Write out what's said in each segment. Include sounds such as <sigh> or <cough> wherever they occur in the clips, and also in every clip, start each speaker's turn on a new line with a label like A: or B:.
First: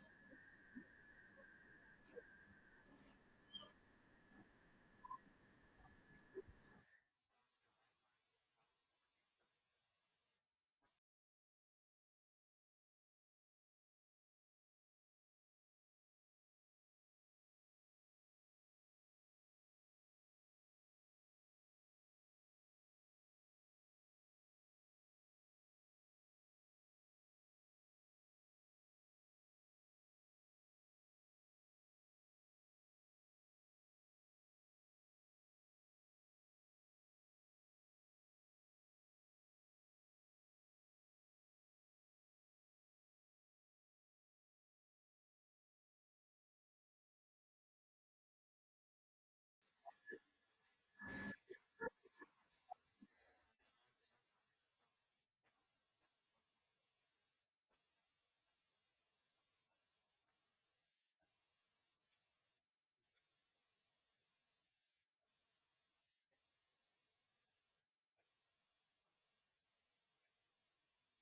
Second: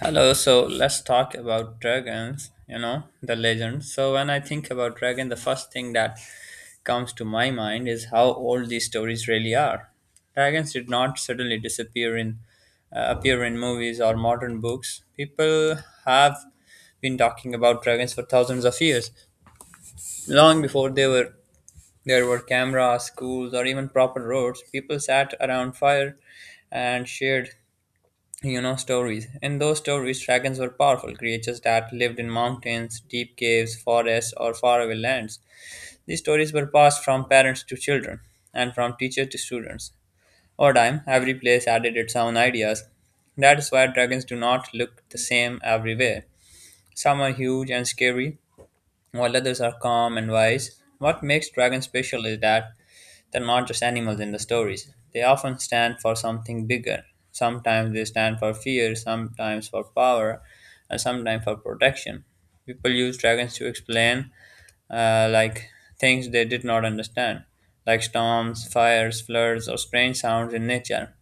A: Hello, so let's talk about dragons, the legend. So when I think about dragon, the first thing that comes to my mind is how old these stories really are. Dragons did not suddenly disappear in appear in movies or modern books. People have been talking about dragons for thousands of years, long before they were there were cameras, schools, or even proper roads. People sat around fire and shared stories. In those stories, dragons were powerful creatures that lived in mountains, deep caves, forests, or faraway lands. These stories were passed from parents to children and from teacher to students. Over time, every place added its own ideas. That is why dragons do not look the same everywhere. Some are huge and scary, while others are calm and wise. What makes dragons special is that they're not just animals in the stories. They often stand for something bigger. Sometimes they stand for fear, sometimes for power, and sometimes for protection. People use dragons to explain like things they did not understand, like storms, fires, floods, or strange sounds in nature.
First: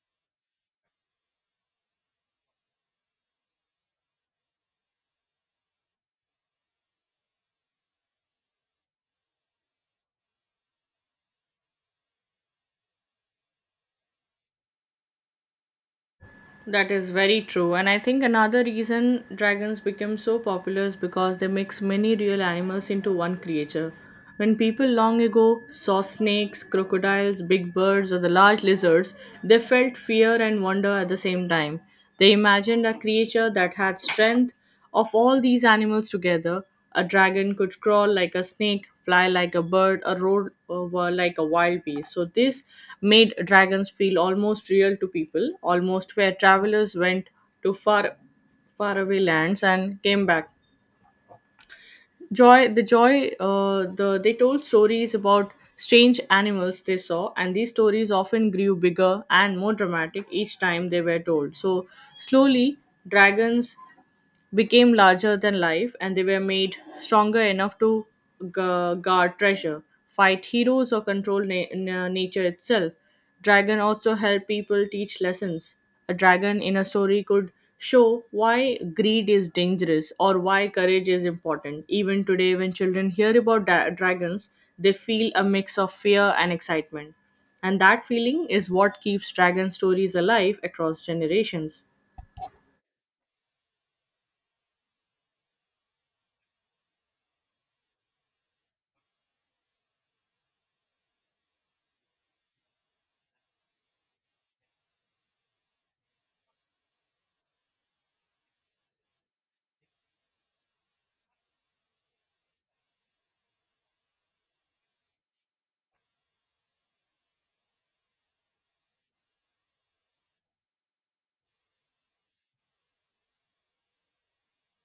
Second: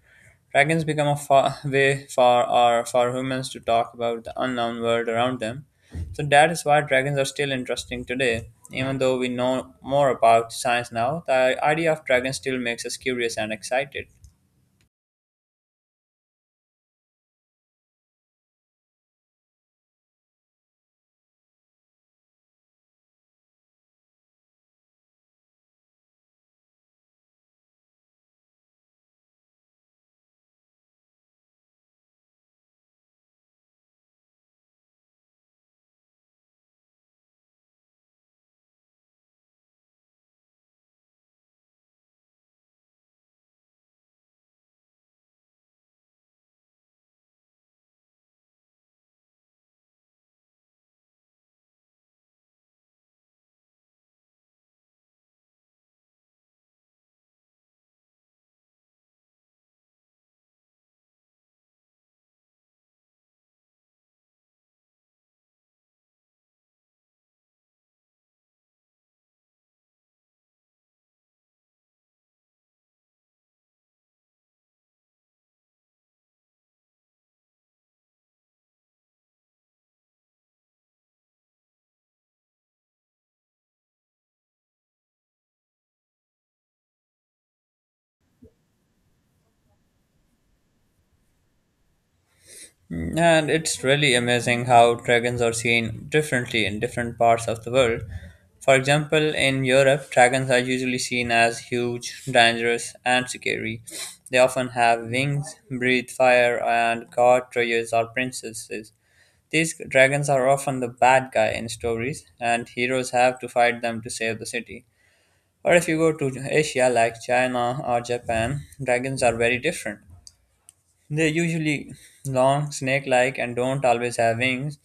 A: Dragons become a fa way for humans to talk about the unknown world around them. So that is why dragons are still interesting today. Even though we know more about science now, the idea of dragons still makes us curious and excited.
B: That is very true, and I think another reason dragons became so popular is because they mix many real animals into one creature. When people long ago saw snakes, crocodiles, big birds, or the large lizards, they felt fear and wonder at the same time. They imagined a creature that had strength, of all these animals together, a dragon could crawl like a snake, fly like a bird, or roar over like a wild beast. So, this made dragons feel almost real to people, almost where travelers went to far, faraway lands and came back. Joy, the they told stories about strange animals they saw, and these stories often grew bigger and more dramatic each time they were told. So, slowly, dragons became larger than life and they were made stronger enough to guard treasure, fight heroes, or control nature itself. Dragon also help people teach lessons. A dragon in a story could show why greed is dangerous or why courage is important. Even today, when children hear about dragons, they feel a mix of fear and excitement. And that feeling is what keeps dragon stories alive across generations.
A: Mm, and it's really amazing how dragons are seen differently in different parts of the world. For example, in Europe, dragons are usually seen as huge, dangerous, and scary. They often have wings, breathe fire, and guard warriors or princesses. These dragons are often the bad guy in stories, and heroes have to fight them to save the city. Or if you go to Asia, like China or Japan, dragons are very different. They're usually long, snake-like, and don't always have wings.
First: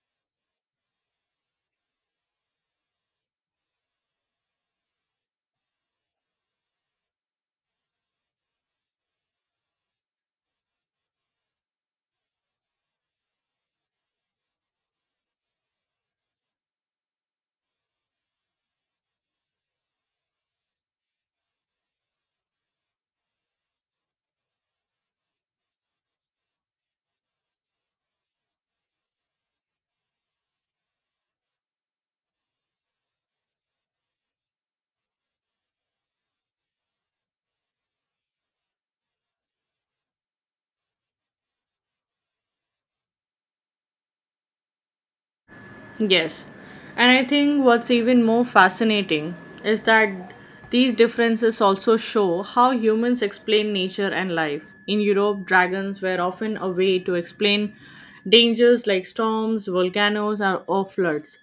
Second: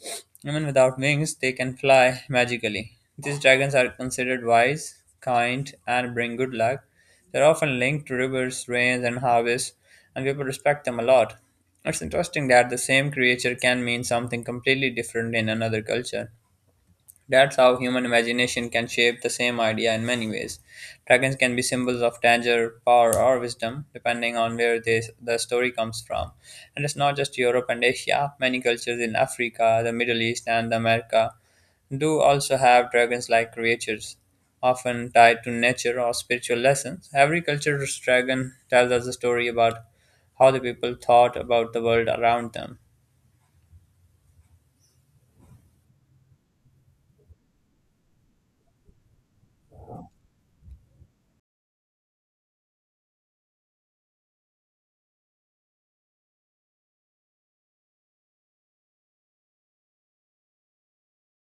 A: Even without wings, they can fly magically. These dragons are considered wise, kind, and bring good luck. They're often linked to rivers, rains, and harvests, and people respect them a lot. It's interesting that the same creature can mean something completely different in another culture. That's how human imagination can shape the same idea in many ways. Dragons can be symbols of danger, power, or wisdom, depending on where the story comes from. And it's not just Europe and Asia, many cultures in Africa, the Middle East, and America do also have dragons like creatures, often tied to nature or spiritual lessons. Every culture's dragon tells us a story about how the people thought about the world around them.
B: Yes. And I think what's even more fascinating is that these differences also show how humans explain nature and life. In Europe, dragons were often a way to explain dangers like storms, volcanoes, or floods.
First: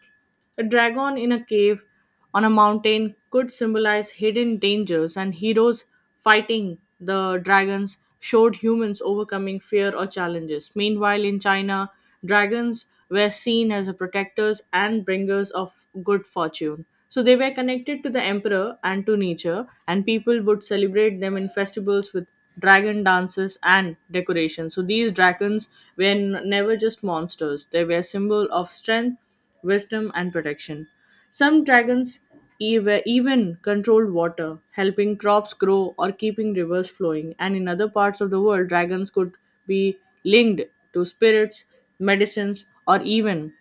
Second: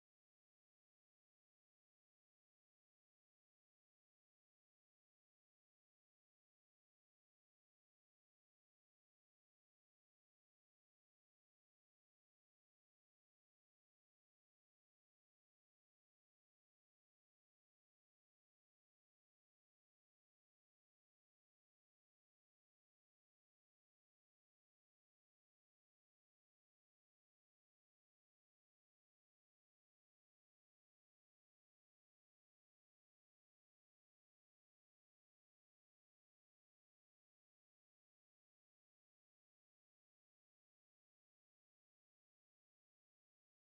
B: A dragon in a cave on a mountain could symbolize hidden dangers, and heroes fighting the dragons showed humans overcoming fear or challenges. Meanwhile, in China, dragons were seen as a protectors and bringers of good fortune. So they were connected to the emperor and to nature, and people would celebrate them in festivals with dragon dances and decorations. So these dragons were never just monsters; they were a symbol of strength wisdom, and protection. Some dragons even controlled water, helping crops grow or keeping rivers flowing. And in other parts of the world, dragons could be linked to spirits, medicines, or even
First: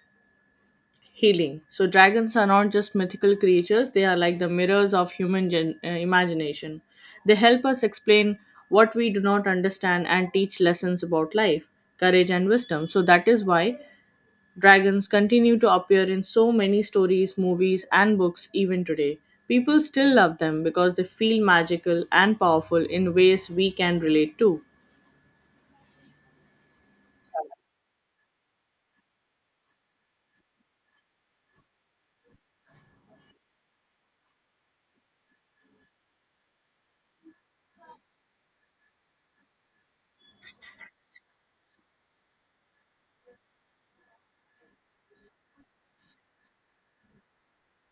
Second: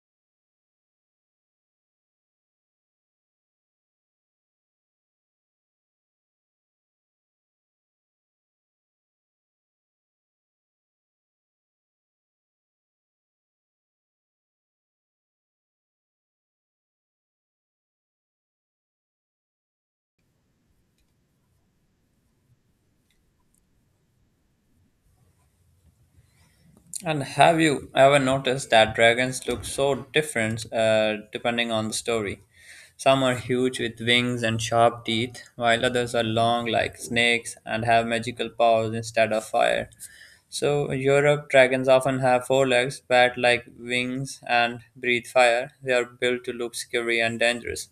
B: healing. So, dragons are not just mythical creatures, they are like the mirrors of human imagination. They help us explain what we do not understand and teach lessons about life, courage, and wisdom. So, that is why dragons continue to appear in so many stories, movies, and books even today. People still love them because they feel magical and powerful in ways we can relate to.
A: And have you ever noticed that dragons look so different depending on the story? Some are huge with wings and sharp teeth, while others are long like snakes and have magical powers instead of fire. So, Europe dragons often have four legs, bat like wings, and breathe fire. They are built to look scary and dangerous,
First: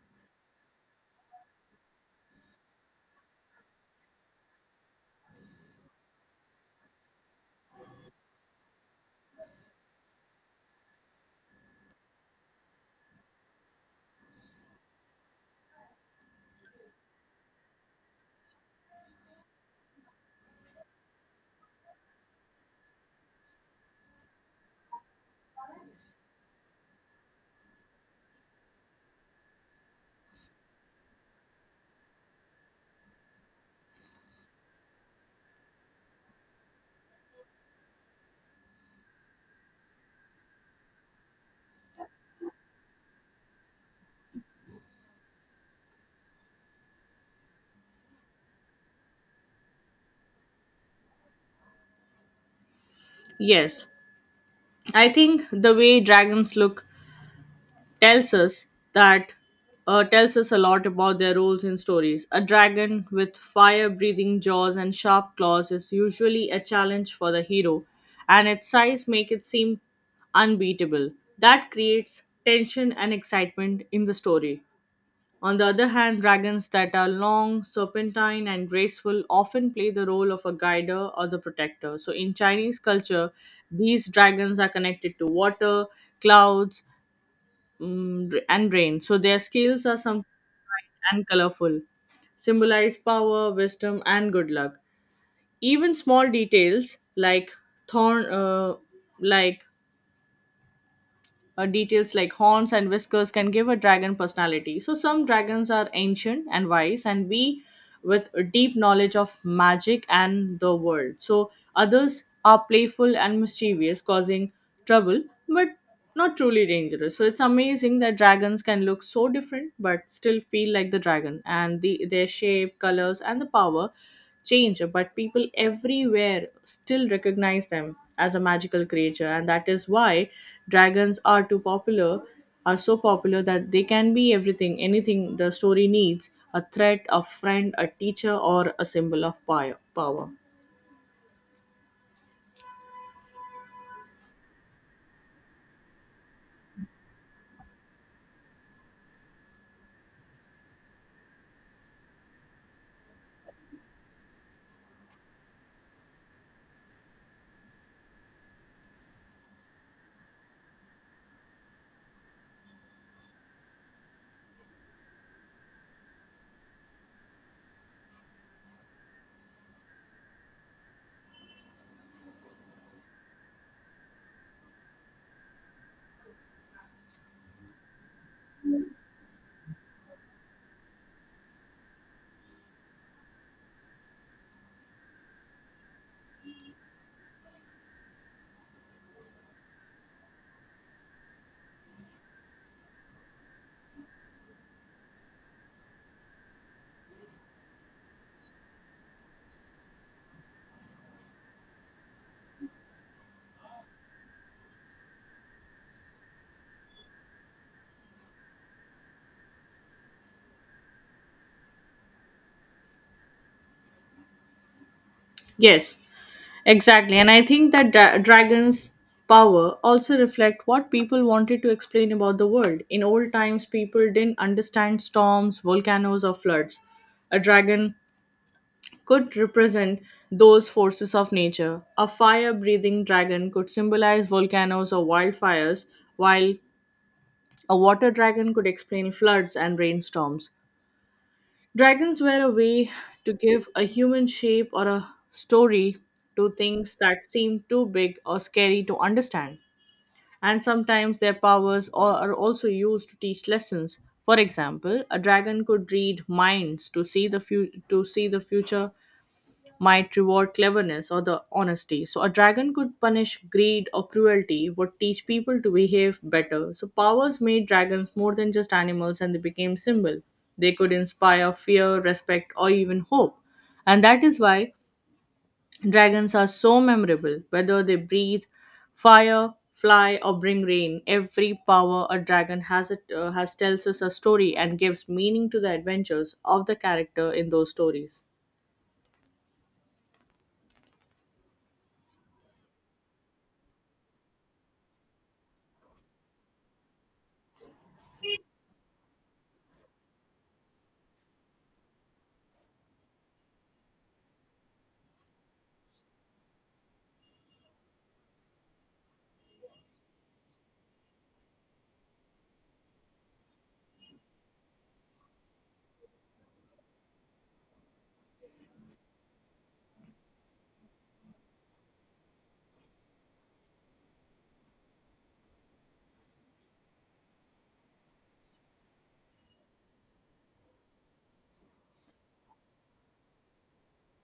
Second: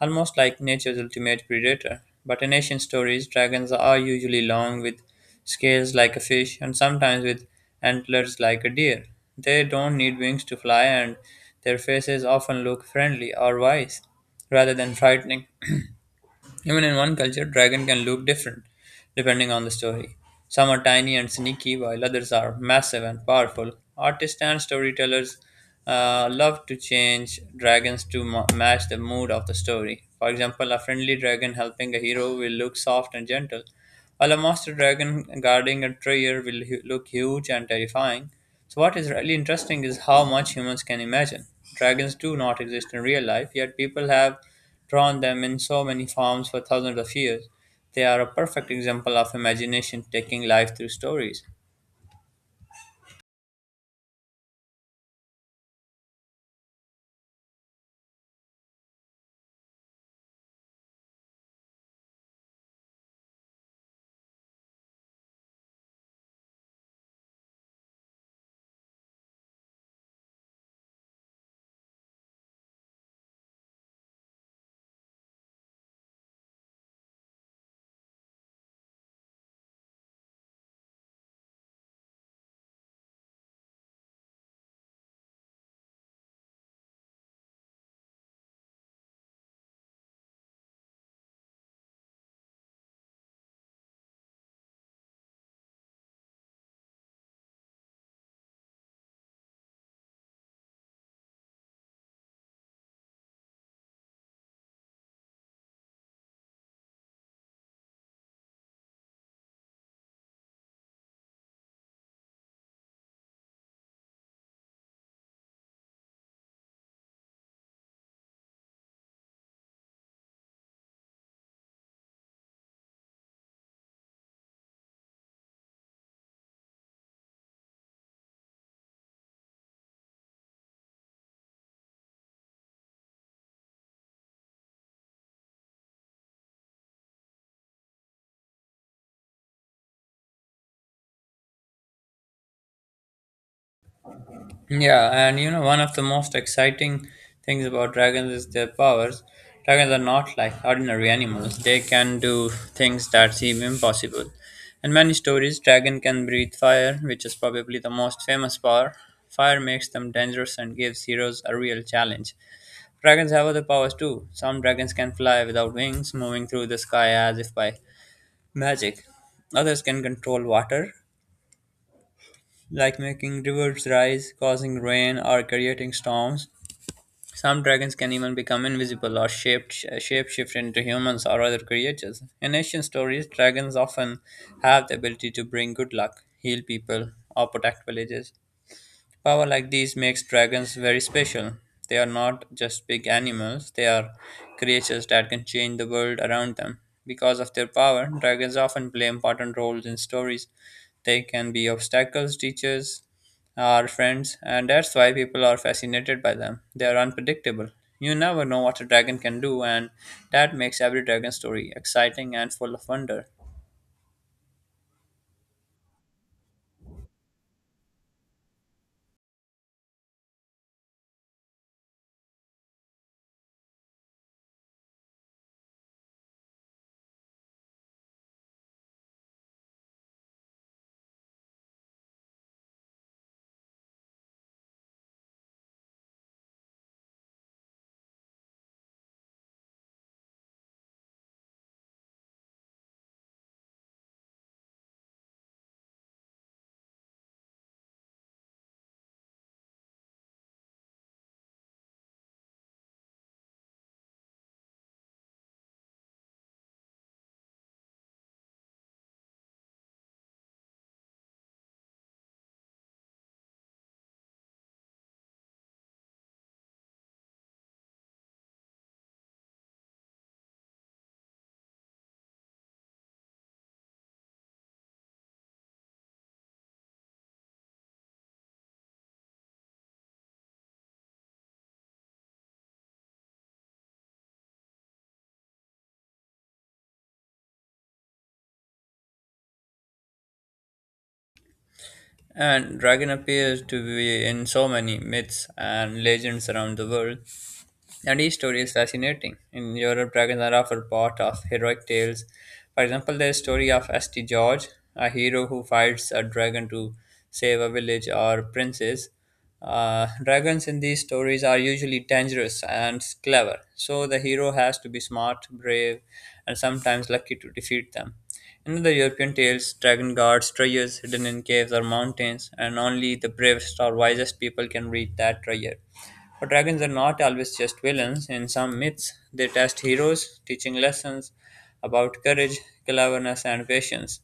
A: almost like nature's ultimate predator. But in ancient stories, dragons are usually long with scales like a fish and sometimes with antlers like a deer. They don't need wings to fly, and their faces often look friendly or wise rather than frightening. <clears throat> Even in one culture, dragon can look different depending on the story. Some are tiny and sneaky, while others are massive and powerful. Artists and storytellers love to change dragons to match the mood of the story. For example, a friendly dragon helping a hero will look soft and gentle, while a master dragon guarding a treasure will look huge and terrifying. So, what is really interesting is how much humans can imagine. Dragons do not exist in real life, yet people have drawn them in so many forms for thousands of years. They are a perfect example of imagination taking life through stories.
B: Yes, I think the way dragons look tells us that tells us a lot about their roles in stories. A dragon with fire-breathing jaws and sharp claws is usually a challenge for the hero, and its size make it seem unbeatable. That creates tension and excitement in the story. On the other hand, dragons that are long, serpentine, and graceful often play the role of a guider or the protector. So, in Chinese culture, these dragons are connected to water, clouds, and rain. So their scales are sometimes bright and colorful, symbolize power, wisdom, and good luck. Even small details like thorn, uh, like details like horns and whiskers can give a dragon personality. So, some dragons are ancient and wise, and we with a deep knowledge of magic and the world. So, others are playful and mischievous, causing trouble, but not truly dangerous. So, it's amazing that dragons can look so different but still feel like the dragon, and their shape, colors, and the power change, but people everywhere still recognize them as a magical creature, and that is why dragons are too popular, are so popular that they can be everything, anything the story needs a threat, a friend, a teacher, or a symbol of power.
A: Yeah, and one of the most exciting things about dragons is their powers. Dragons are not like ordinary animals, they can do things that seem impossible. In many stories, dragon can breathe fire, which is probably the most famous power. Fire makes them dangerous and gives heroes a real challenge. Dragons have other powers too. Some dragons can fly without wings, moving through the sky as if by magic. Others can control water, like making rivers rise, causing rain, or creating storms. Some dragons can even become invisible or shapeshift into humans or other creatures. In ancient stories, dragons often have the ability to bring good luck, heal people, or protect villages. Power like these makes dragons very special. They are not just big animals, they are creatures that can change the world around them. Because of their power, dragons often play important roles in stories. They can be obstacles, teachers, our friends, and that's why people are fascinated by them. They are unpredictable. You never know what a dragon can do, and that makes every dragon story exciting and full of wonder.
B: Yes, exactly. And I think that dragons power also reflect what people wanted to explain about the world. In old times, people didn't understand storms, volcanoes, or floods. A dragon could represent those forces of nature. A fire breathing dragon could symbolize volcanoes or wildfires, while a water dragon could explain floods and rainstorms. Dragons were a way to give a human shape or a story to things that seem too big or scary to understand. And sometimes their powers are also used to teach lessons. For example, a dragon could read minds to see the to see the future might reward cleverness or the honesty. So a dragon could punish greed or cruelty, would teach people to behave better. So powers made dragons more than just animals and they became symbol. They could inspire fear, respect, or even hope. And that is why dragons are so memorable, whether they breathe fire, fly, or bring rain. Every power a dragon has, has tells us a story and gives meaning to the adventures of the character in those stories.
A: And dragon appears to be in so many myths and legends around the world. And each story is fascinating. In Europe, dragons are often part of heroic tales. For example, there is story of St. George, a hero who fights a dragon to save a village or princess. Dragons in these stories are usually dangerous and clever, so the hero has to be smart, brave, and sometimes lucky to defeat them. In other European tales, dragon guards treasures hidden in caves or mountains, and only the bravest or wisest people can reach that treasure. But dragons are not always just villains. In some myths, they test heroes, teaching lessons about courage, cleverness, and patience.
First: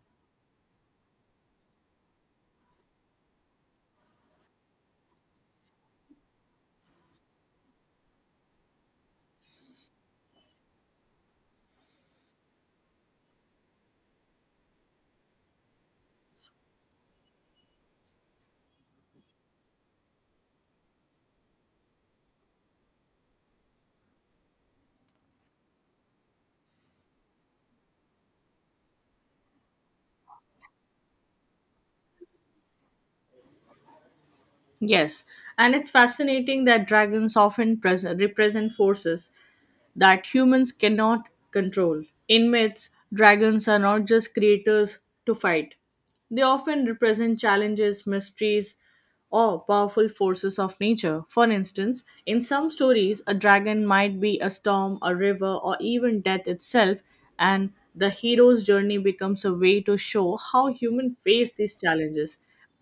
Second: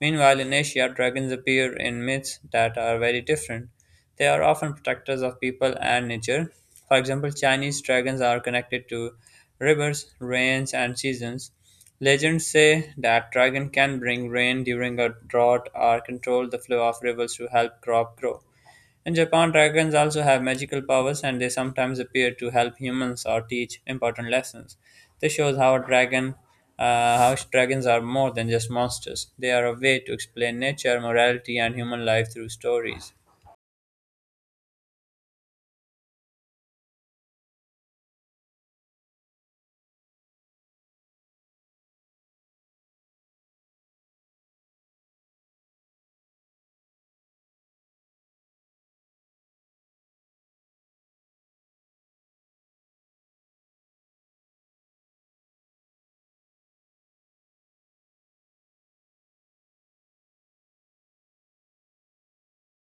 A: Meanwhile, in Asia, dragons appear in myths that are very different. They are often protectors of people and nature. For example, Chinese dragons are connected to rivers, rains, and seasons. Legends say that dragon can bring rain during a drought or control the flow of rivers to help crop grow. In Japan, dragons also have magical powers and they sometimes appear to help humans or teach important lessons. This shows how dragons are more than just monsters. They are a way to explain nature, morality, and human life through stories.
B: Yes, and it's fascinating that dragons often pres represent forces that humans cannot control. In myths, dragons are not just creators to fight, they often represent challenges, mysteries, or powerful forces of nature. For instance, in some stories, a dragon might be a storm, a river, or even death itself, and the hero's journey becomes a way to show how humans face these challenges.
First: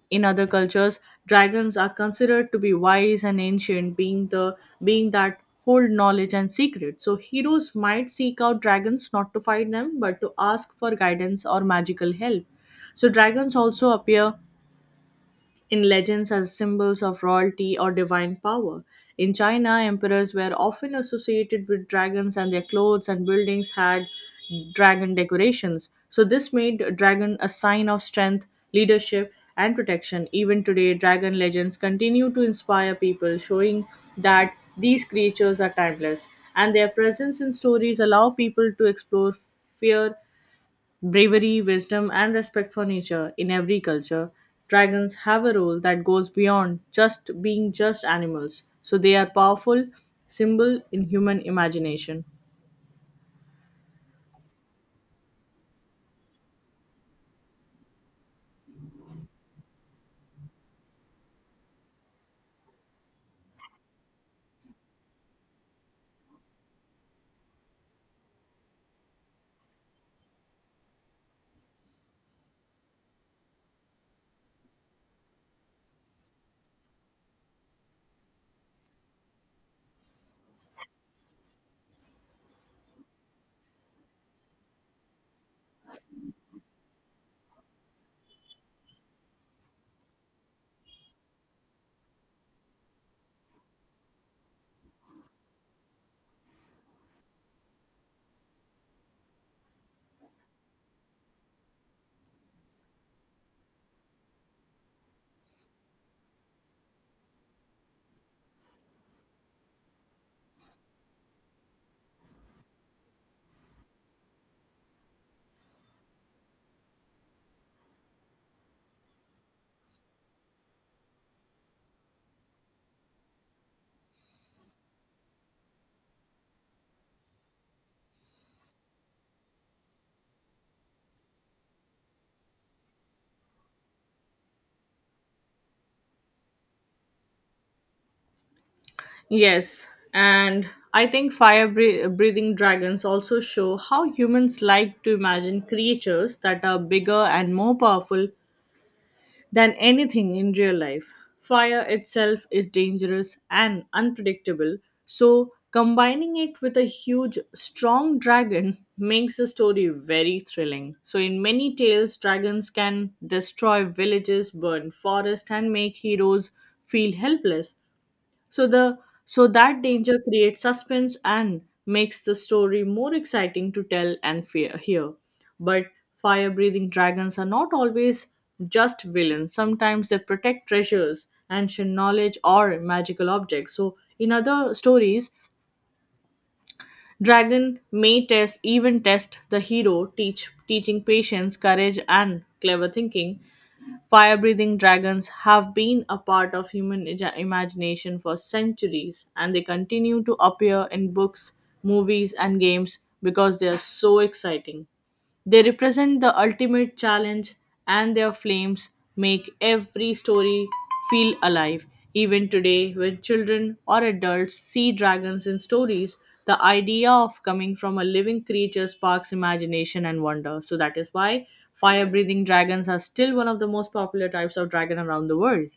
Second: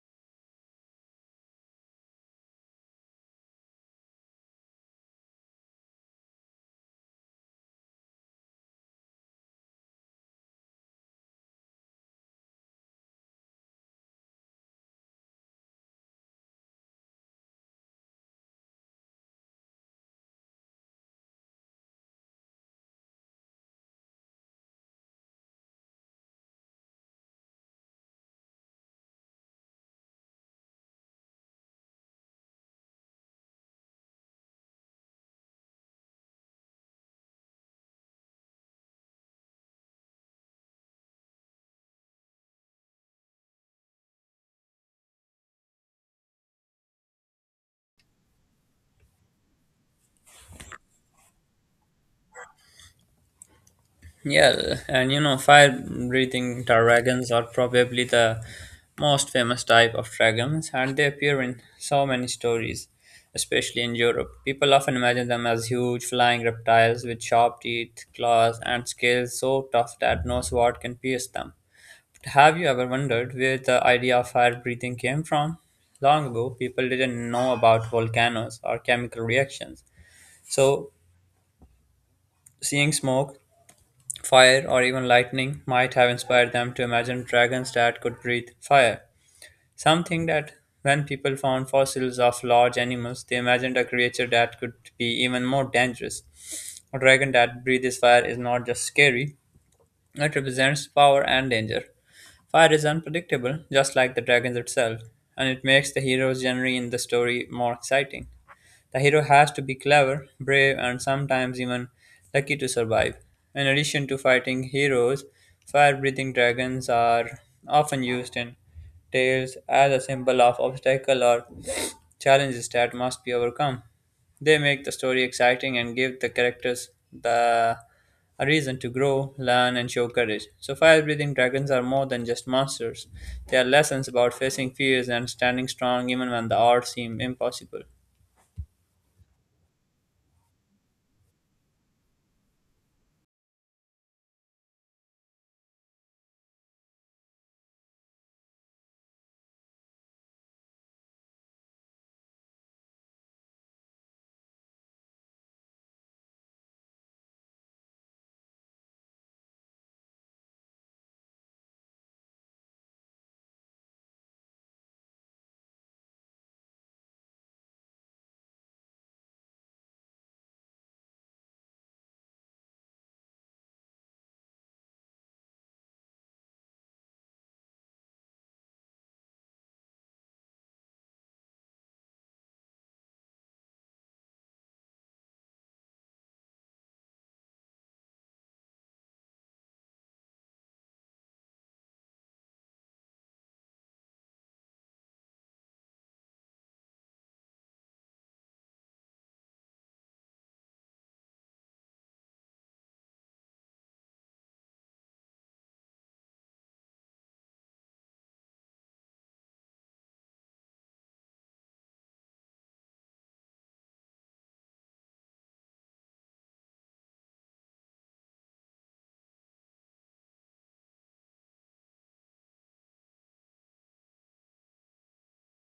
B: In other cultures, dragons are considered to be wise and ancient, being that hold knowledge and secret. So heroes might seek out dragons not to fight them, but to ask for guidance or magical help. So, dragons also appear in legends as symbols of royalty or divine power. In China, emperors were often associated with dragons, and their clothes and buildings had dragon decorations. So, this made a dragon a sign of strength, leadership, and protection. Even today, dragon legends continue to inspire people, showing that these creatures are timeless, and their presence in stories allow people to explore fear, bravery, wisdom, and respect for nature in every culture, dragons have a role that goes beyond just being just animals. So they are powerful symbol in human imagination.
A: Yeah, and fire breathing dragons are probably the most famous type of dragons, and they appear in so many stories, especially in Europe. People often imagine them as huge flying reptiles with sharp teeth, claws, and scales so tough that no sword can pierce them. But have you ever wondered where the idea of fire breathing came from? Long ago, people didn't know about volcanoes or chemical reactions, so seeing smoke, fire or even lightning might have inspired them to imagine dragons that could breathe fire. Some think that when people found fossils of large animals, they imagined a creature that could be even more dangerous. A dragon that breathes fire is not just scary, it represents power and danger. Fire is unpredictable, just like the dragons itself, and it makes the hero's journey in the story more exciting. The hero has to be clever, brave, and sometimes even lucky to survive. In addition to fighting heroes, fire breathing dragons are often used in tales as a symbol of obstacle or challenges that must be overcome. They make the story exciting and give the characters the a reason to grow, learn, and show courage. So, fire breathing dragons are more than just monsters. They are lessons about facing fears and standing strong even when the odds seem impossible.
B: Yes, and I think fire breathing dragons also show how humans like to imagine creatures that are bigger and more powerful than anything in real life. Fire itself is dangerous and unpredictable, so combining it with a huge, strong dragon <laughs> makes the story very thrilling. So, in many tales, dragons can destroy villages, burn forests, and make heroes feel helpless. So the so that danger creates suspense and makes the story more exciting to tell and fear hear. But fire-breathing dragons are not always just villains. Sometimes they protect treasures, ancient knowledge, or magical objects. So in other stories, dragon may test even test the hero, teaching patience, courage, and clever thinking. Fire breathing dragons have been a part of human imagination for centuries and they continue to appear in books, movies, and games because they are so exciting. They represent the ultimate challenge, and their flames make every story feel alive. Even today, when children or adults see dragons in stories, the idea of coming from a living creature sparks imagination and wonder. So, that is why fire breathing dragons are still one of the most popular types of dragon around the world.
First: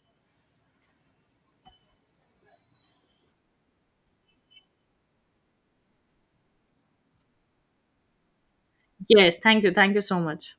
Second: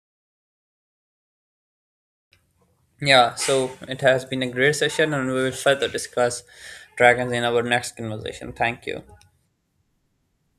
A: Yeah, so it has been a great session, and we will further discuss dragons in our next conversation. Thank you.
B: Yes, thank you. Thank you so much.